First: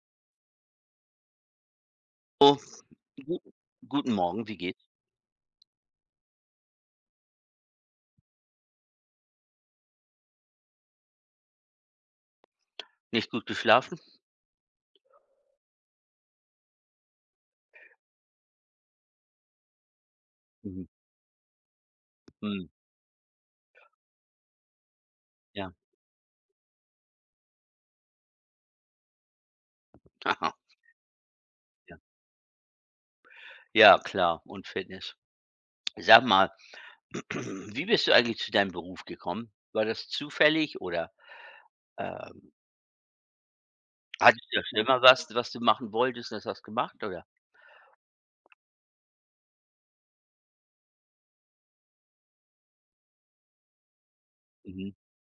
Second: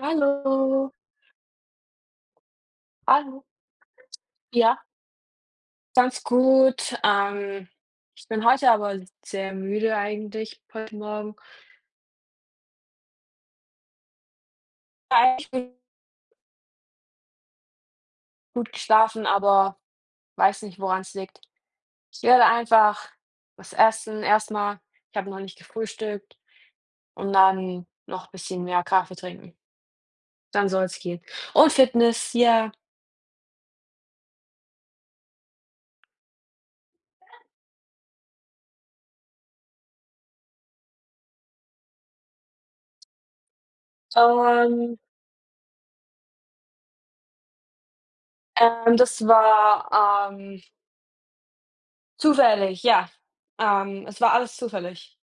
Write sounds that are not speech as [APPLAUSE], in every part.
Hallo. Oh, gut Hallo. guten Morgen, wie geht's? Ja, ganz gut. Ich bin heute aber sehr müde eigentlich heute Morgen. Nicht gut geschlafen? War eigentlich bin ich gut geschlafen, aber weiß nicht, Mhm, woran es liegt. Ich werde mhm, einfach was essen erstmal. Ich habe noch nicht ja. gefrühstückt und dann noch ein bisschen mehr Kaffee trinken. [LAUGHS] Aha, Dann soll es gehen. Und ja. Fitness, ja. Ja, klar und Fitness. Sag mal, [CLEARS THROAT] wie bist du eigentlich zu deinem Beruf gekommen? War das zufällig oder, ähm, hattest du ja schon Ähm, immer was, was du machen wolltest und das hast du gemacht, oder? Das war, zufällig, ja. Es war alles Mhm. zufällig.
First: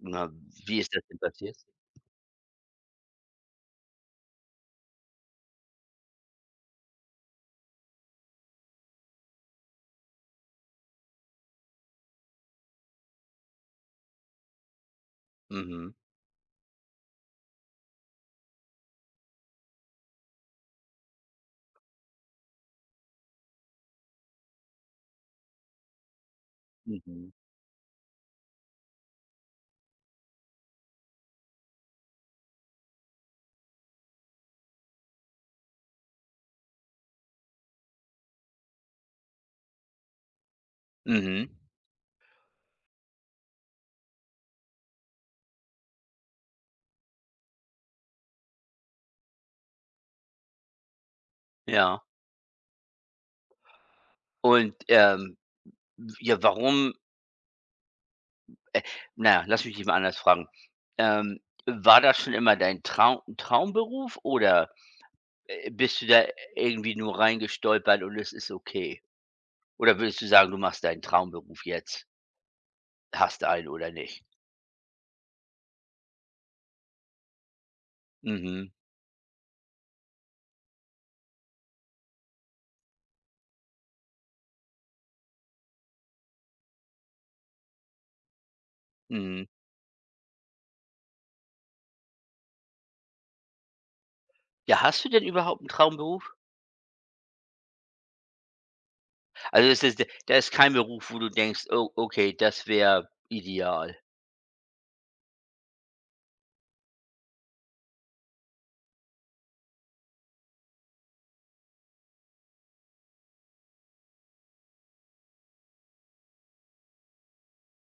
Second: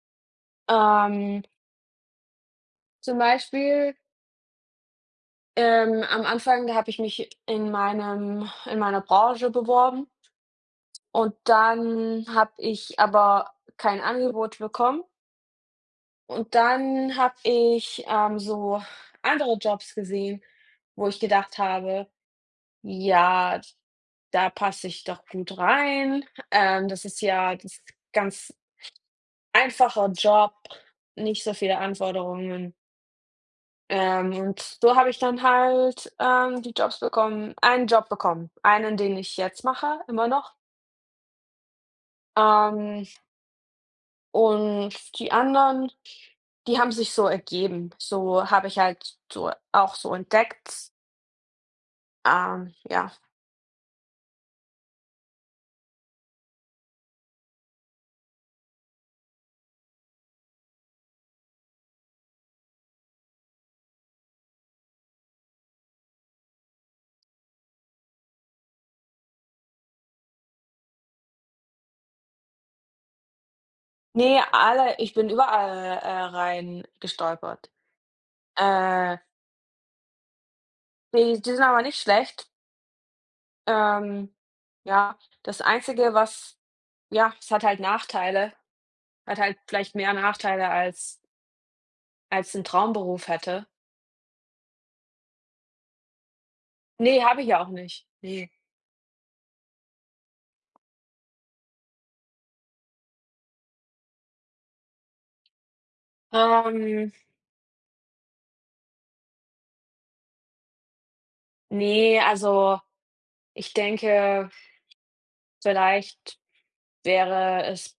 Na, wie ist das denn Ähm passiert? Zum Beispiel, am Anfang, da habe ich mich in meiner Branche beworben und dann habe ich aber kein Angebot bekommen Mhm, und dann habe ich, so andere Jobs gesehen, wo ich gedacht habe: „Ja, da passe ich doch gut rein. Das ist mhm, ja das ganz einfacher Job, nicht so viele Anforderungen.“ und so habe ich dann halt, die Job bekommen, einen, den ich jetzt mache, immer noch. mhm, Ähm, und die anderen, die haben sich so ergeben. So habe ich halt so auch so entdeckt. ja. Ja. Und, ja, warum na ja, lass mich dich mal anders fragen. Ähm, War das schon immer dein Traumberuf oder bist du da irgendwie nur reingestolpert und es ist okay? Oder würdest du sagen, du machst deinen Traumberuf jetzt? Hast du einen oder nicht? Nee, alle ich bin überall, rein gestolpert. Mhm, Äh, die sind aber nicht schlecht. Ähm, ja, das Einzige, was ja, es hat halt Nachteile, hat mhm. halt vielleicht mehr Nachteile als als 'n Traumberuf hätte? Ja, hast du denn überhaupt einen Traumberuf? Ne, habe ich ja auch nicht. Ne. Also, es ist da ist kein Beruf, wo du denkst: „Oh, okay, das wäre ideal." Ähm, ne, also, ich denke, vielleicht wäre es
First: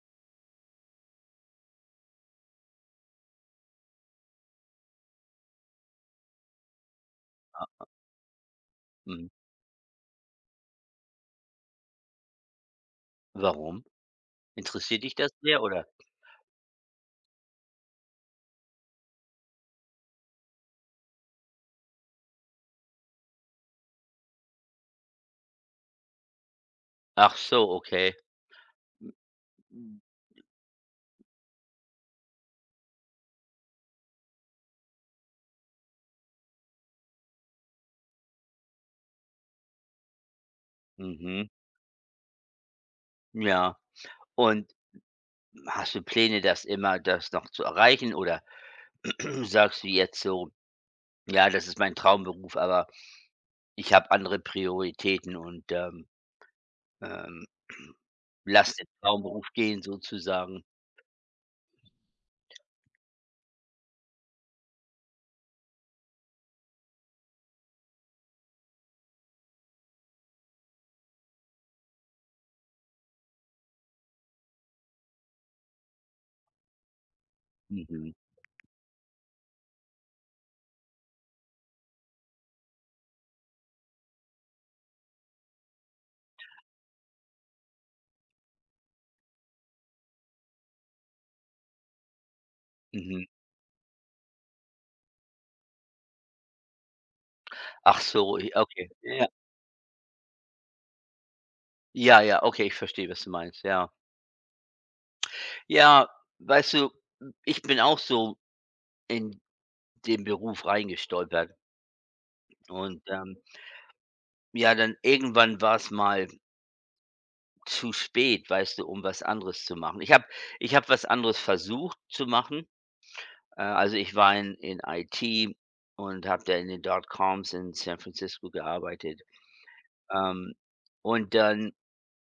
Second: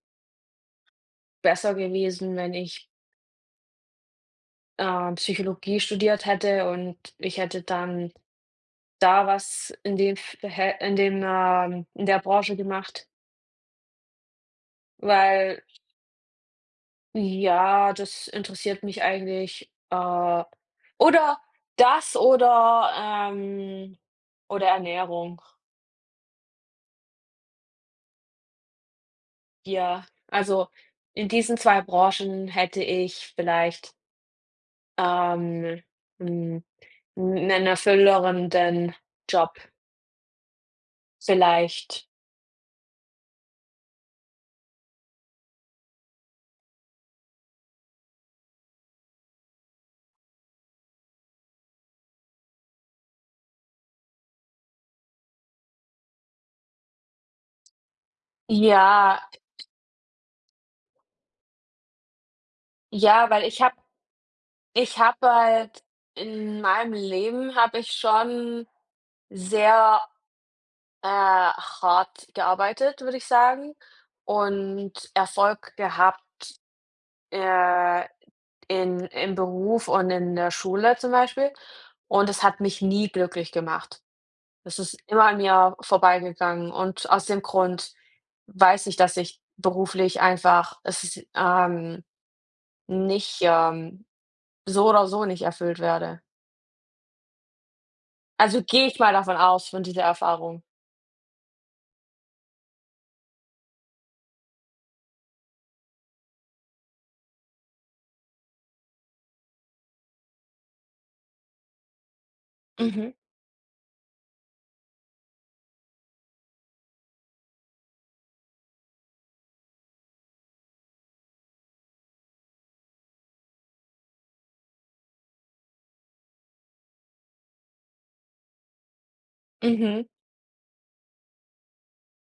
besser gewesen, wenn ich, Psychologie studiert hätte und ich hätte dann da Mhm. was in dem F hä in dem, in der Branche gemacht, Warum? Interessiert dich das sehr weil oder? ja, das interessiert mich eigentlich, oder das oder Ernährung. Ach so, okay. Mhm. Ja, also in diesen 2 Branchen hätte ich vielleicht, ähm, hm, 'nen erfüllenderen Job Mhm, vielleicht. ja. Und hast du Pläne, das noch zu erreichen oder [CLEARS THROAT] sagst du jetzt so: „Ja, das ist mein Traumberuf, aber." Ich habe andere Prioritäten und, ähm, [CLEARS THROAT] lasse den Ja, Traumberuf gehen sozusagen. ja, weil ich habe halt in meinem Leben habe ich schon sehr, hart gearbeitet, würde ich sagen, und Erfolg gehabt, äh, Mhm, in im Beruf und in der Schule zum Beispiel. Und es hat mich nie glücklich gemacht. Das ist immer an mir vorbeigegangen und aus dem Grund weiß ich, dass ich beruflich einfach es ist, mhm. nicht, so oder so nicht erfüllt werde. Ach so, i Also, gehe okay. ich mal Ja, davon aus von dieser Erfahrung. ja, ja, okay, ich verstehe, was du meinst, ja. Ja, weißt du, ich bin auch so in den Beruf reingestolpert und, Mhm, ja, dann irgendwann war es mal zu spät, weißt du, um was anderes zu machen. Ich habe was anderes versucht zu machen. Also, ich war in IT und habe da in den Dotcoms in San Francisco gearbeitet. mhm. Ähm, und dann,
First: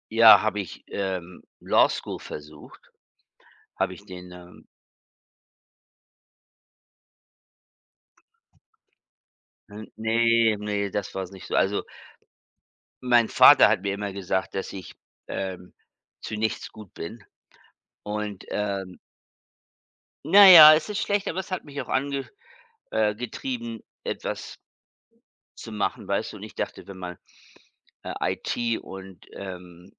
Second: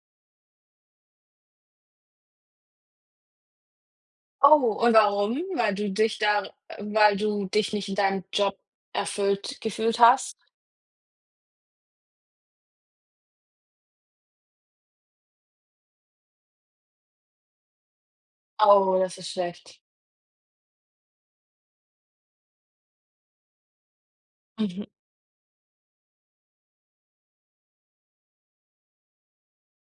ja, habe ich, Law School versucht. Habe ich den, Oh, und warum? Weil du dich da weil du dich nicht in deinem Job erfüllt hm, gefühlt hast? Ne, ne, das war's nicht so. Also, mein Vater hat mir immer gesagt, dass ich, ähm, zu nichts gut bin und, Oh, das ist schlecht. na ja, es ist schlecht, aber es hat mich auch angetrieben getrieben, etwas Mhm. zu machen, weißt du? Und ich dachte, wenn man, IT und, ähm,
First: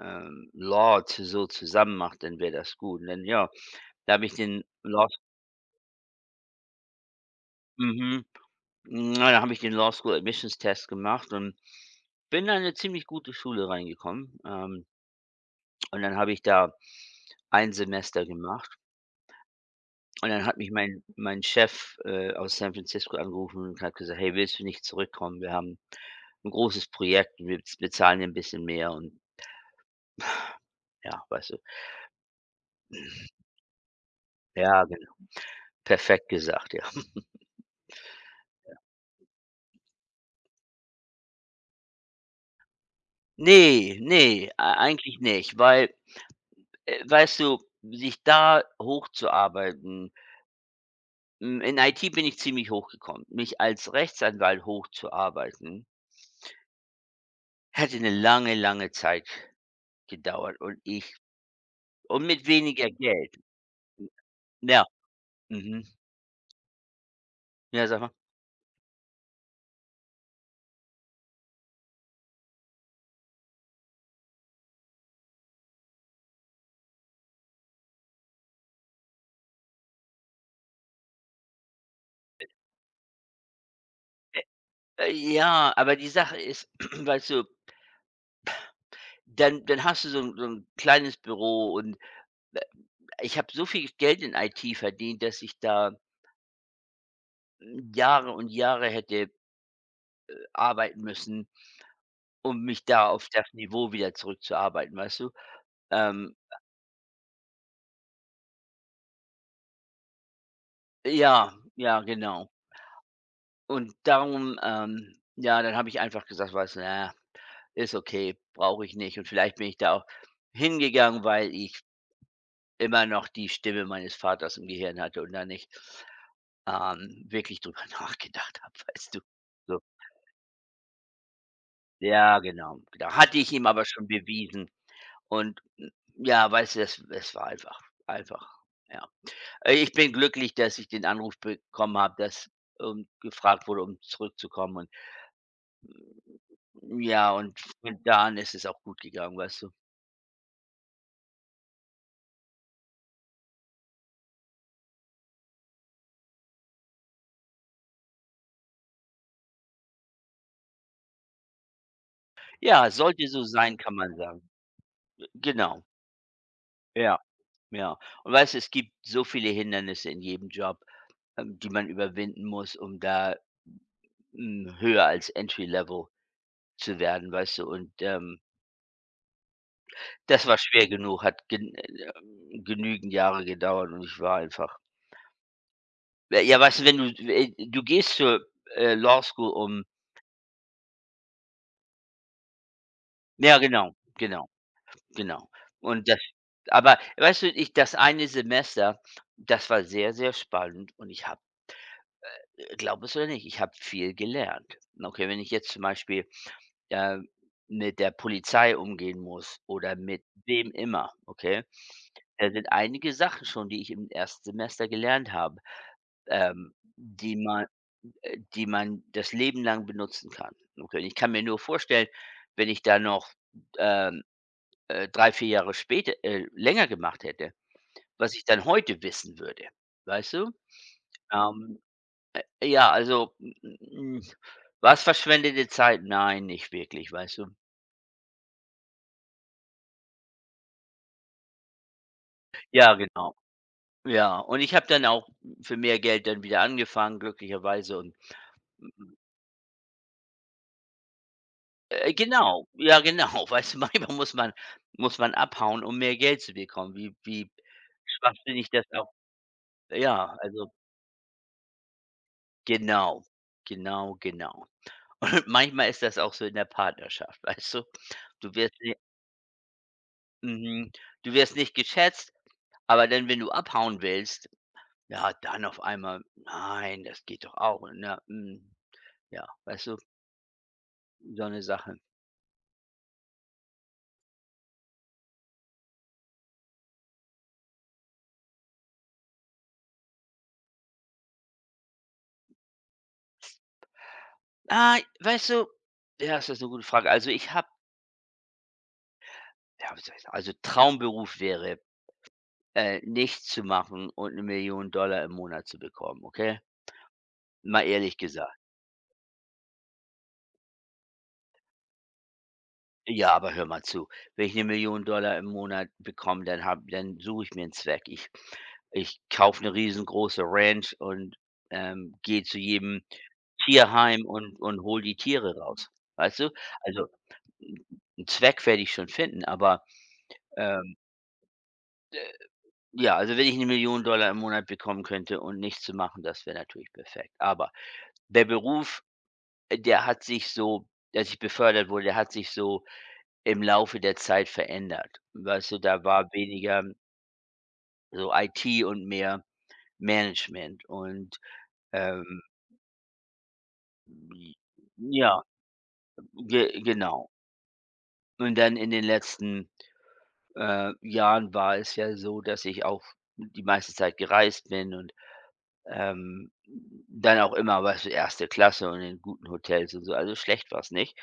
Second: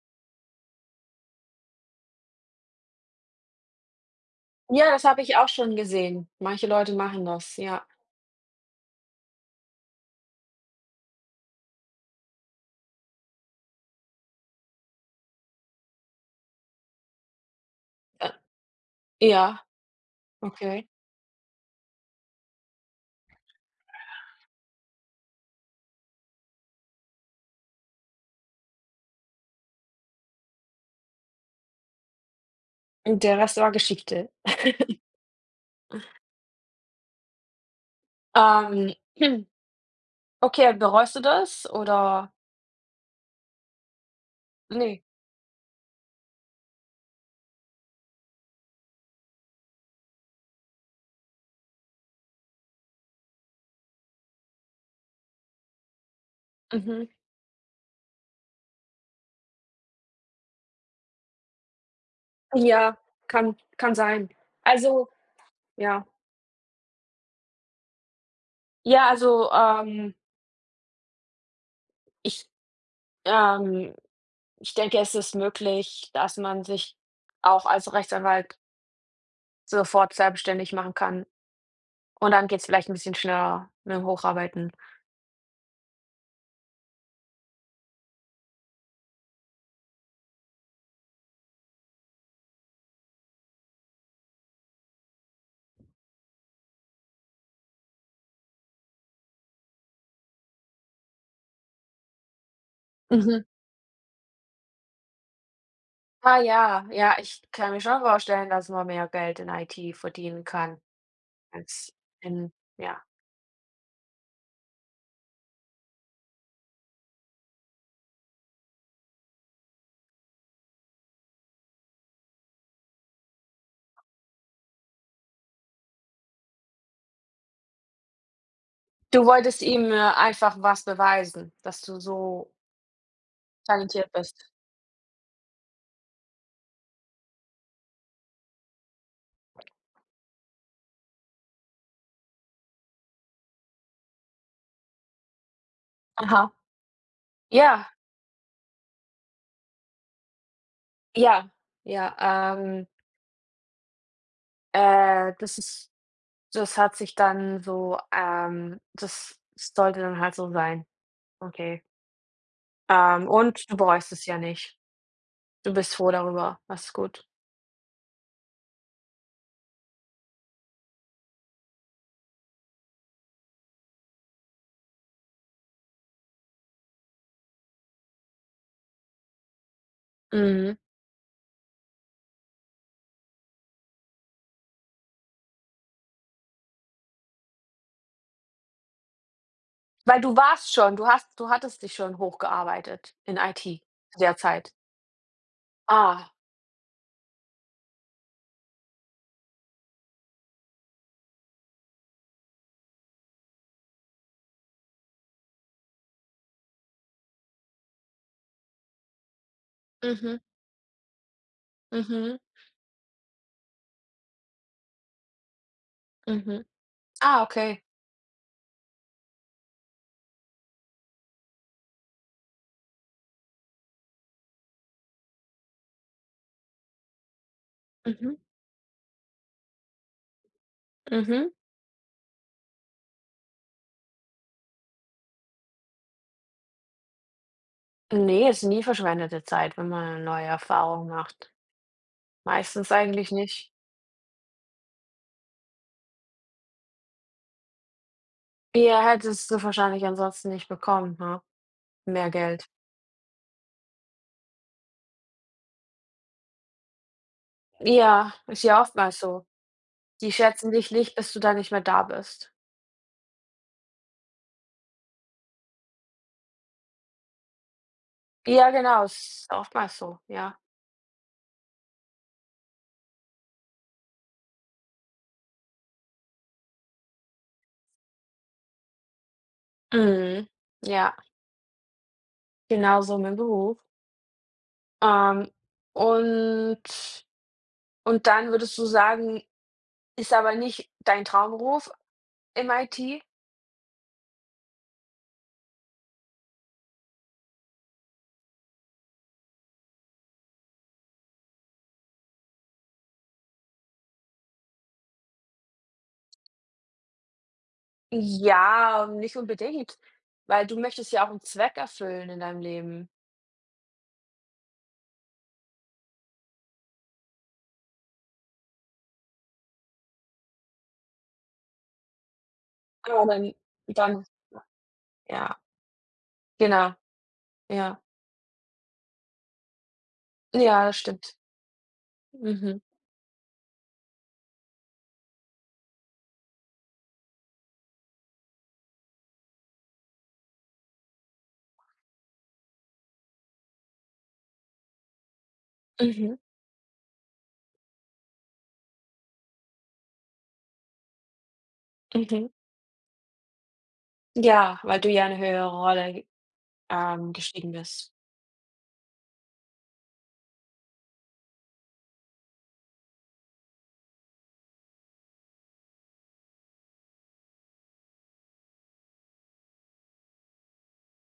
ähm, Law zu so zusammen macht, dann wäre das gut. Und dann, ja, da habe ich den Ja, das Law habe ich auch schon gesehen. Manche Leute machen das, ja. mhm, da habe ich den Law School Admissions Test gemacht und bin an eine ziemlich gute Schule reingekommen. Und dann habe ich da ein Semester Äh, gemacht ja, und dann hat mich okay. mein Chef, aus San Francisco angerufen und hat gesagt: „Hey, willst du nicht zurückkommen? Wir haben ein großes Projekt und wir z bezahlen dir 'n bisschen mehr" und ja, weißt du? Und der Rest war Geschichte. Ja, [LAUGHS] genau. Perfekt gesagt, ja. Ähm, [CLEARS THROAT] hm, okay, bereust du das oder Ne, ne, ei nee? eigentlich nicht, weil weißt du, sich da hochzuarbeiten in IT bin ich ziemlich hochgekommen. Mich als Rechtsanwalt hochzuarbeiten, Mhm. hätte eine lange, lange Zeit gedauert und mit weniger Ja, Geld. kann sein. Ja, Also mhm. ja. Ja, sag mal. Ja, also, ich ähm, ich denke, es ist möglich, dass man sich auch als Rechtsanwalt sofort selbstständig machen kann und dann geht's vielleicht ein bisschen schneller mit dem Hocharbeiten. Ja, aber die Sache ist, [CLEARS THROAT] weißt du, dann hast du so 'n kleines Büro und, äh, ich habe so viel Geld in IT verdient, dass ich da, Jahre und Jahre hätte arbeiten müssen, um mich da auf Mhm. das Niveau wieder zurückzuarbeiten, weißt du? Ähm, Ah ja, ja, ich kann mir schon vorstellen, dass man mehr Geld in IT verdienen kann ja, als ja, genau. in ja. Und darum, ja, dann habe ich einfach gesagt: „Weißt du, na, ist okay, brauche ich nicht." Und vielleicht bin ich da auch hingegangen, weil ich immer noch die Stimme meines Vaters im Gehirn hatte und da nicht, wirklich drüber [LAUGHS] nachgedacht habe, weißt du? Du wolltest So. ihm, einfach was beweisen, dass du Ja, so genau, genau. Hatte ich ihm aber schon talentiert bist. bewiesen. Und ja, weißt du, es war einfach einfach, ja. Ich bin glücklich, dass ich den Anruf bekommen habe, dass, gefragt wurde, um zurückzukommen und Aha. ja, und Ja, von da an ist es auch gut gegangen, weißt du? ja, ja, ähm, das ist das hat sich dann so, das sollte dann halt so sein. Okay. Ja, sollte so Und sein, du kann bereust man es ja sagen. nicht. Du Genau. bist froh darüber. Das ist Ja, gut. ja. Und weißt du, es gibt so viele Hindernisse in jedem Job, die man überwinden muss, um da, höher als Entry Level zu werden, weißt du? Und, das war Mhm. schwer genug, hat genügend Jahre gedauert und ich war einfach ja, weißt du, wenn du du gehst zur, Law School, um Weil du warst schon du hast du hattest dich schon hochgearbeitet in ja, IT genau, zu der genau, Zeit? genau. Und Ah, Aber weißt du, ich das eine Semester, das war sehr, sehr spannend und ich habe glaube es oder nicht, ich habe viel gelernt. Okay, wenn ich jetzt zum Beispiel, äh, mit der Polizei umgehen muss oder mit mhm, wem immer, okay? mhm, Da sind einige Sachen schon, die ich im ersten Semester gelernt habe, mhm. ähm, die Ah, man okay. Die man das Leben lang benutzen kann. Okay, und ich kann mir nur vorstellen, wenn ich da noch, ähm, 3, 4 Jahre später länger gemacht hätte, was Mhm, ich dann heute wissen würde, weißt du? mhm. Ähm, ja, also, m m m war's verschwendete Zeit? Nein, nicht wirklich, weißt du? Ne, ist nie verschwendete Zeit, wenn man eine neue Erfahrung macht. Meistens Ja, eigentlich genau. nicht. Ja, und ich habe dann auch für mehr Geld dann wieder angefangen, glücklicherweise und Ja, hättest du wahrscheinlich ansonsten nicht bekommen, ne? Mehr genau, Geld. ja genau, [LAUGHS] weißt du, manchmal muss man abhauen, um mehr Geld zu bekommen. Wie Ja, ist schwachsinnig ja das auch oftmals so. ja, Die also schätzen dich nicht, bis du da nicht mehr da bist. genau, genau, genau. [LAUGHS] Und manchmal ist das auch so in der Partnerschaft, weißt du? Du Ja, wirst genau, ist oftmals so, ja. Mhm. Du wirst nicht geschätzt, aber dann, wenn du abhauen willst, ja, dann auf einmal: „Nein, das geht doch auch", ne? Ja, weißt du, Mhm. Ja, so eine Sache. genauso mit Beruf. Ähm, und und dann würdest du sagen, ist aber nicht dein Traumberuf im IT? Ah, weißt du, ja, ist das 'ne gute Frage. Also, ich habe ja, wie soll ich sagen also, Traumberuf wäre, nichts zu machen und 1 Million Dollar im Monat zu bekommen, okay? Mal ehrlich gesagt. Ja, nicht unbedingt, weil du möchtest ja auch 'n Zweck erfüllen in deinem Leben. Ja, aber hör mal zu. Wenn ich 1 Million Dollar im Monat bekomme, dann suche ich mir einen Zweck. Ich kaufe eine riesengroße Ranch und, gehe zu jedem Aber dann Tierheim dann und hole die Tiere ja, raus, weißt du? genau, Also 'n ja. 'n Zweck werde ich schon finden, aber, Ja, ähm, das stimmt. Mhm, ja, also wenn ich 1 Million Dollar im Monat bekommen könnte und nichts zu machen, das wäre natürlich perfekt. Aber der Beruf, der hat sich so als ich befördert wurde, der hat sich so im Laufe der Zeit verändert. Weißt du, da war mhm, weniger so IT und mehr Management und, ähm, mhm. Ja, weil du ja 'ne ja, höhere Rolle, ge genau. Gestiegen bist. Und dann in den letzten, Jahren war es ja so, dass ich auch die meiste Zeit gereist bin und, ähm, dann auch immer, weißt du, 1. Klasse und in guten Hotels und so, also schlecht war's nicht.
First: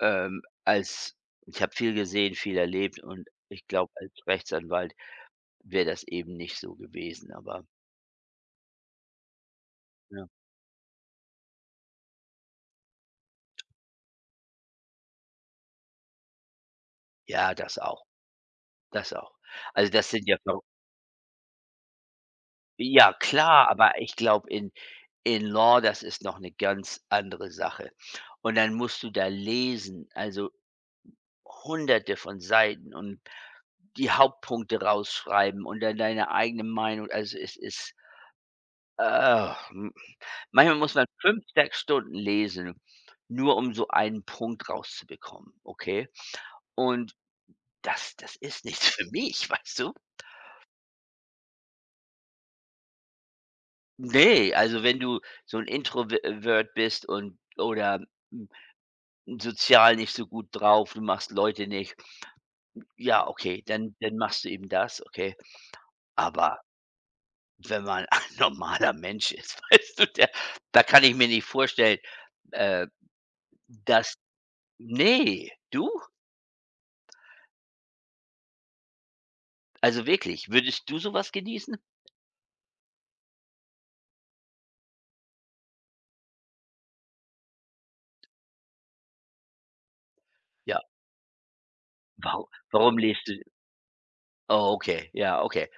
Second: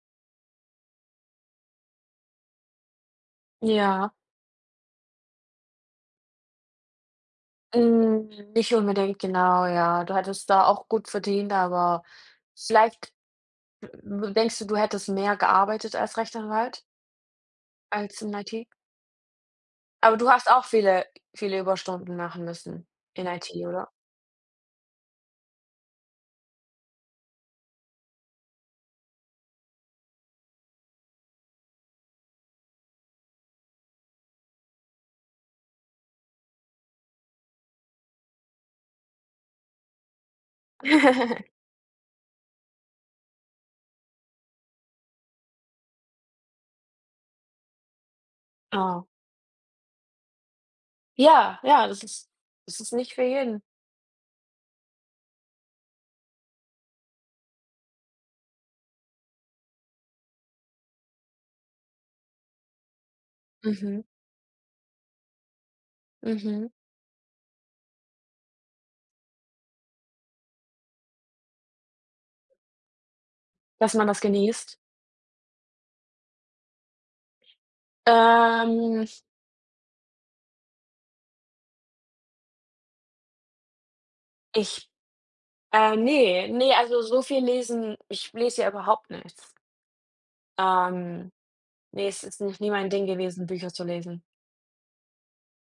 Als Ich habe viel gesehen, viel erlebt und ich glaube, als Ja, Rechtsanwalt wäre das eben nicht so gewesen, aber hm, nicht unbedingt, genau, ja. Du ja. hättest da auch gut verdient, aber vielleicht w denkst du, du hättest mehr gearbeitet als Rechtsanwalt, Ja, das auch, als in IT? das auch. Also, das Aber sind du ja hast ver auch viele Überstunden machen müssen Ja, in IT, klar, oder? aber ich glaube, in Law, das ist noch eine ganz andere Sache. Und dann musst du da lesen, also Hunderte von Seiten und die Hauptpunkte rausschreiben und dann deine eigene Meinung. Also, es ist ah, hm, manchmal muss man 5 [LAUGHS] 6 Stunden lesen, nur um so einen Punkt rauszubekommen, okay? Und das ist nichts Ah. für mich, weißt du? Ja, ja, das ist nicht für jeden. Nee, also wenn du so ein Introvert bist oder sozial nicht so gut drauf, du machst Leute nicht. Ja, okay, dann Mhm, dann machst du eben das, okay. Aber mhm. wenn man [LAUGHS] ein normaler Mensch ist, [LAUGHS] weißt du, der da kann ich mir nicht vorstellen, äh, Dass man dass das genießt. nee du? Ähm, Also wirklich, würdest du sowas genießen? ich ne, ne, also so viel lesen ich lese ja überhaupt nichts. Ja, Ähm, ne, es ist wau nicht nie mein warum Ding lebst du gewesen, Bücher zu lesen. oh, okay, ja, okay.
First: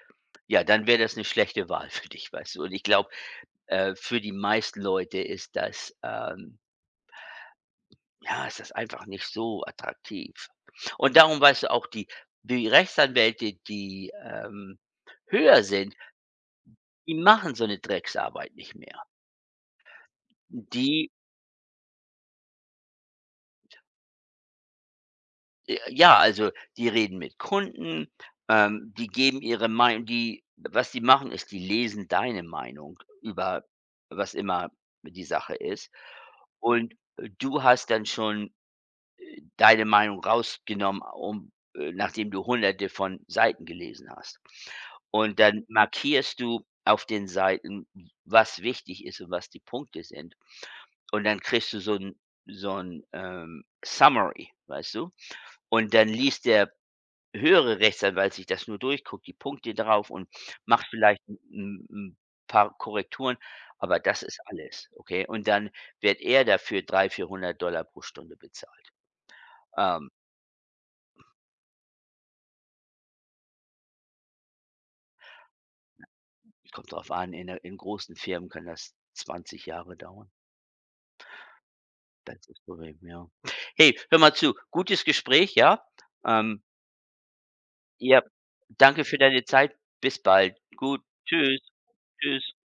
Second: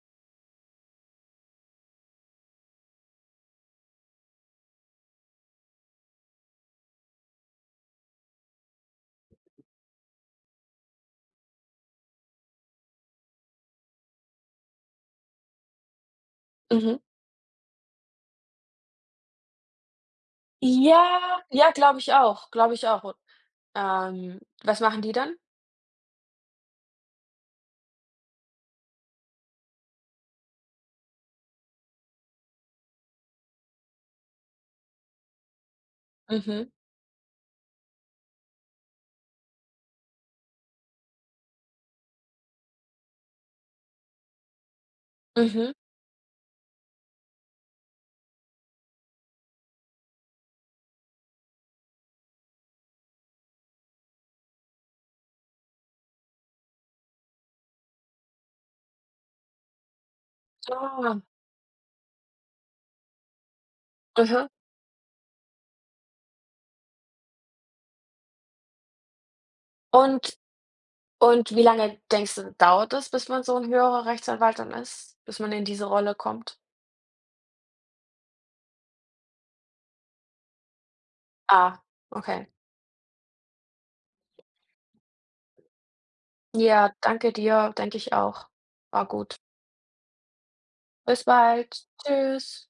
Ja, dann wäre das eine schlechte Wahl für dich, weißt du? Und ich glaube, für die meisten Leute ist das, ja, es ist einfach nicht so attraktiv. Und darum weißt du auch, die Rechtsanwälte, die, höher sind, Mhm. die machen so eine Drecksarbeit nicht mehr. Die Ja, ja, glaube ich auch, glaube ich auch. Was machen die dann? Ja, also, die reden mit Kunden, die geben ihre Meinung die was die machen, ist, die lesen deine Meinung über was immer die Sache ist Mhm. und du hast dann schon deine Meinung rausgenommen, um nachdem du Hunderte von Seiten gelesen hast. Und dann Mhm. markierst du auf den Seiten, was wichtig ist und was die Punkte sind. Und dann kriegst du so ein Summary, weißt du? Und dann liest der höhere Rechtsanwalt sich das nur durch, guckt die Punkte drauf und macht Ah, vielleicht ein 'n 'n paar Korrekturen, aber das ist mhm. alles, okay? Und dann wird er dafür 300 Dollar pro Stunde bezahlt. Ähm Und Und wie lange denkst du, dauert es, bis man so ein höherer Rechtsanwalt dann ist, bis man in diese Rolle kommt? Kommt drauf an, in der in großen Firmen kann das 20 Jahre dauern. Ah, Das ist okay. das Problem, ja. Hey, hör mal zu, gutes Gespräch, ja? Ähm, Ja, danke dir, denke ich ja, auch. danke War für gut. deine Zeit. Bis bald. Gut. Bis Tschüss. bald. Tschüss. Tschüss.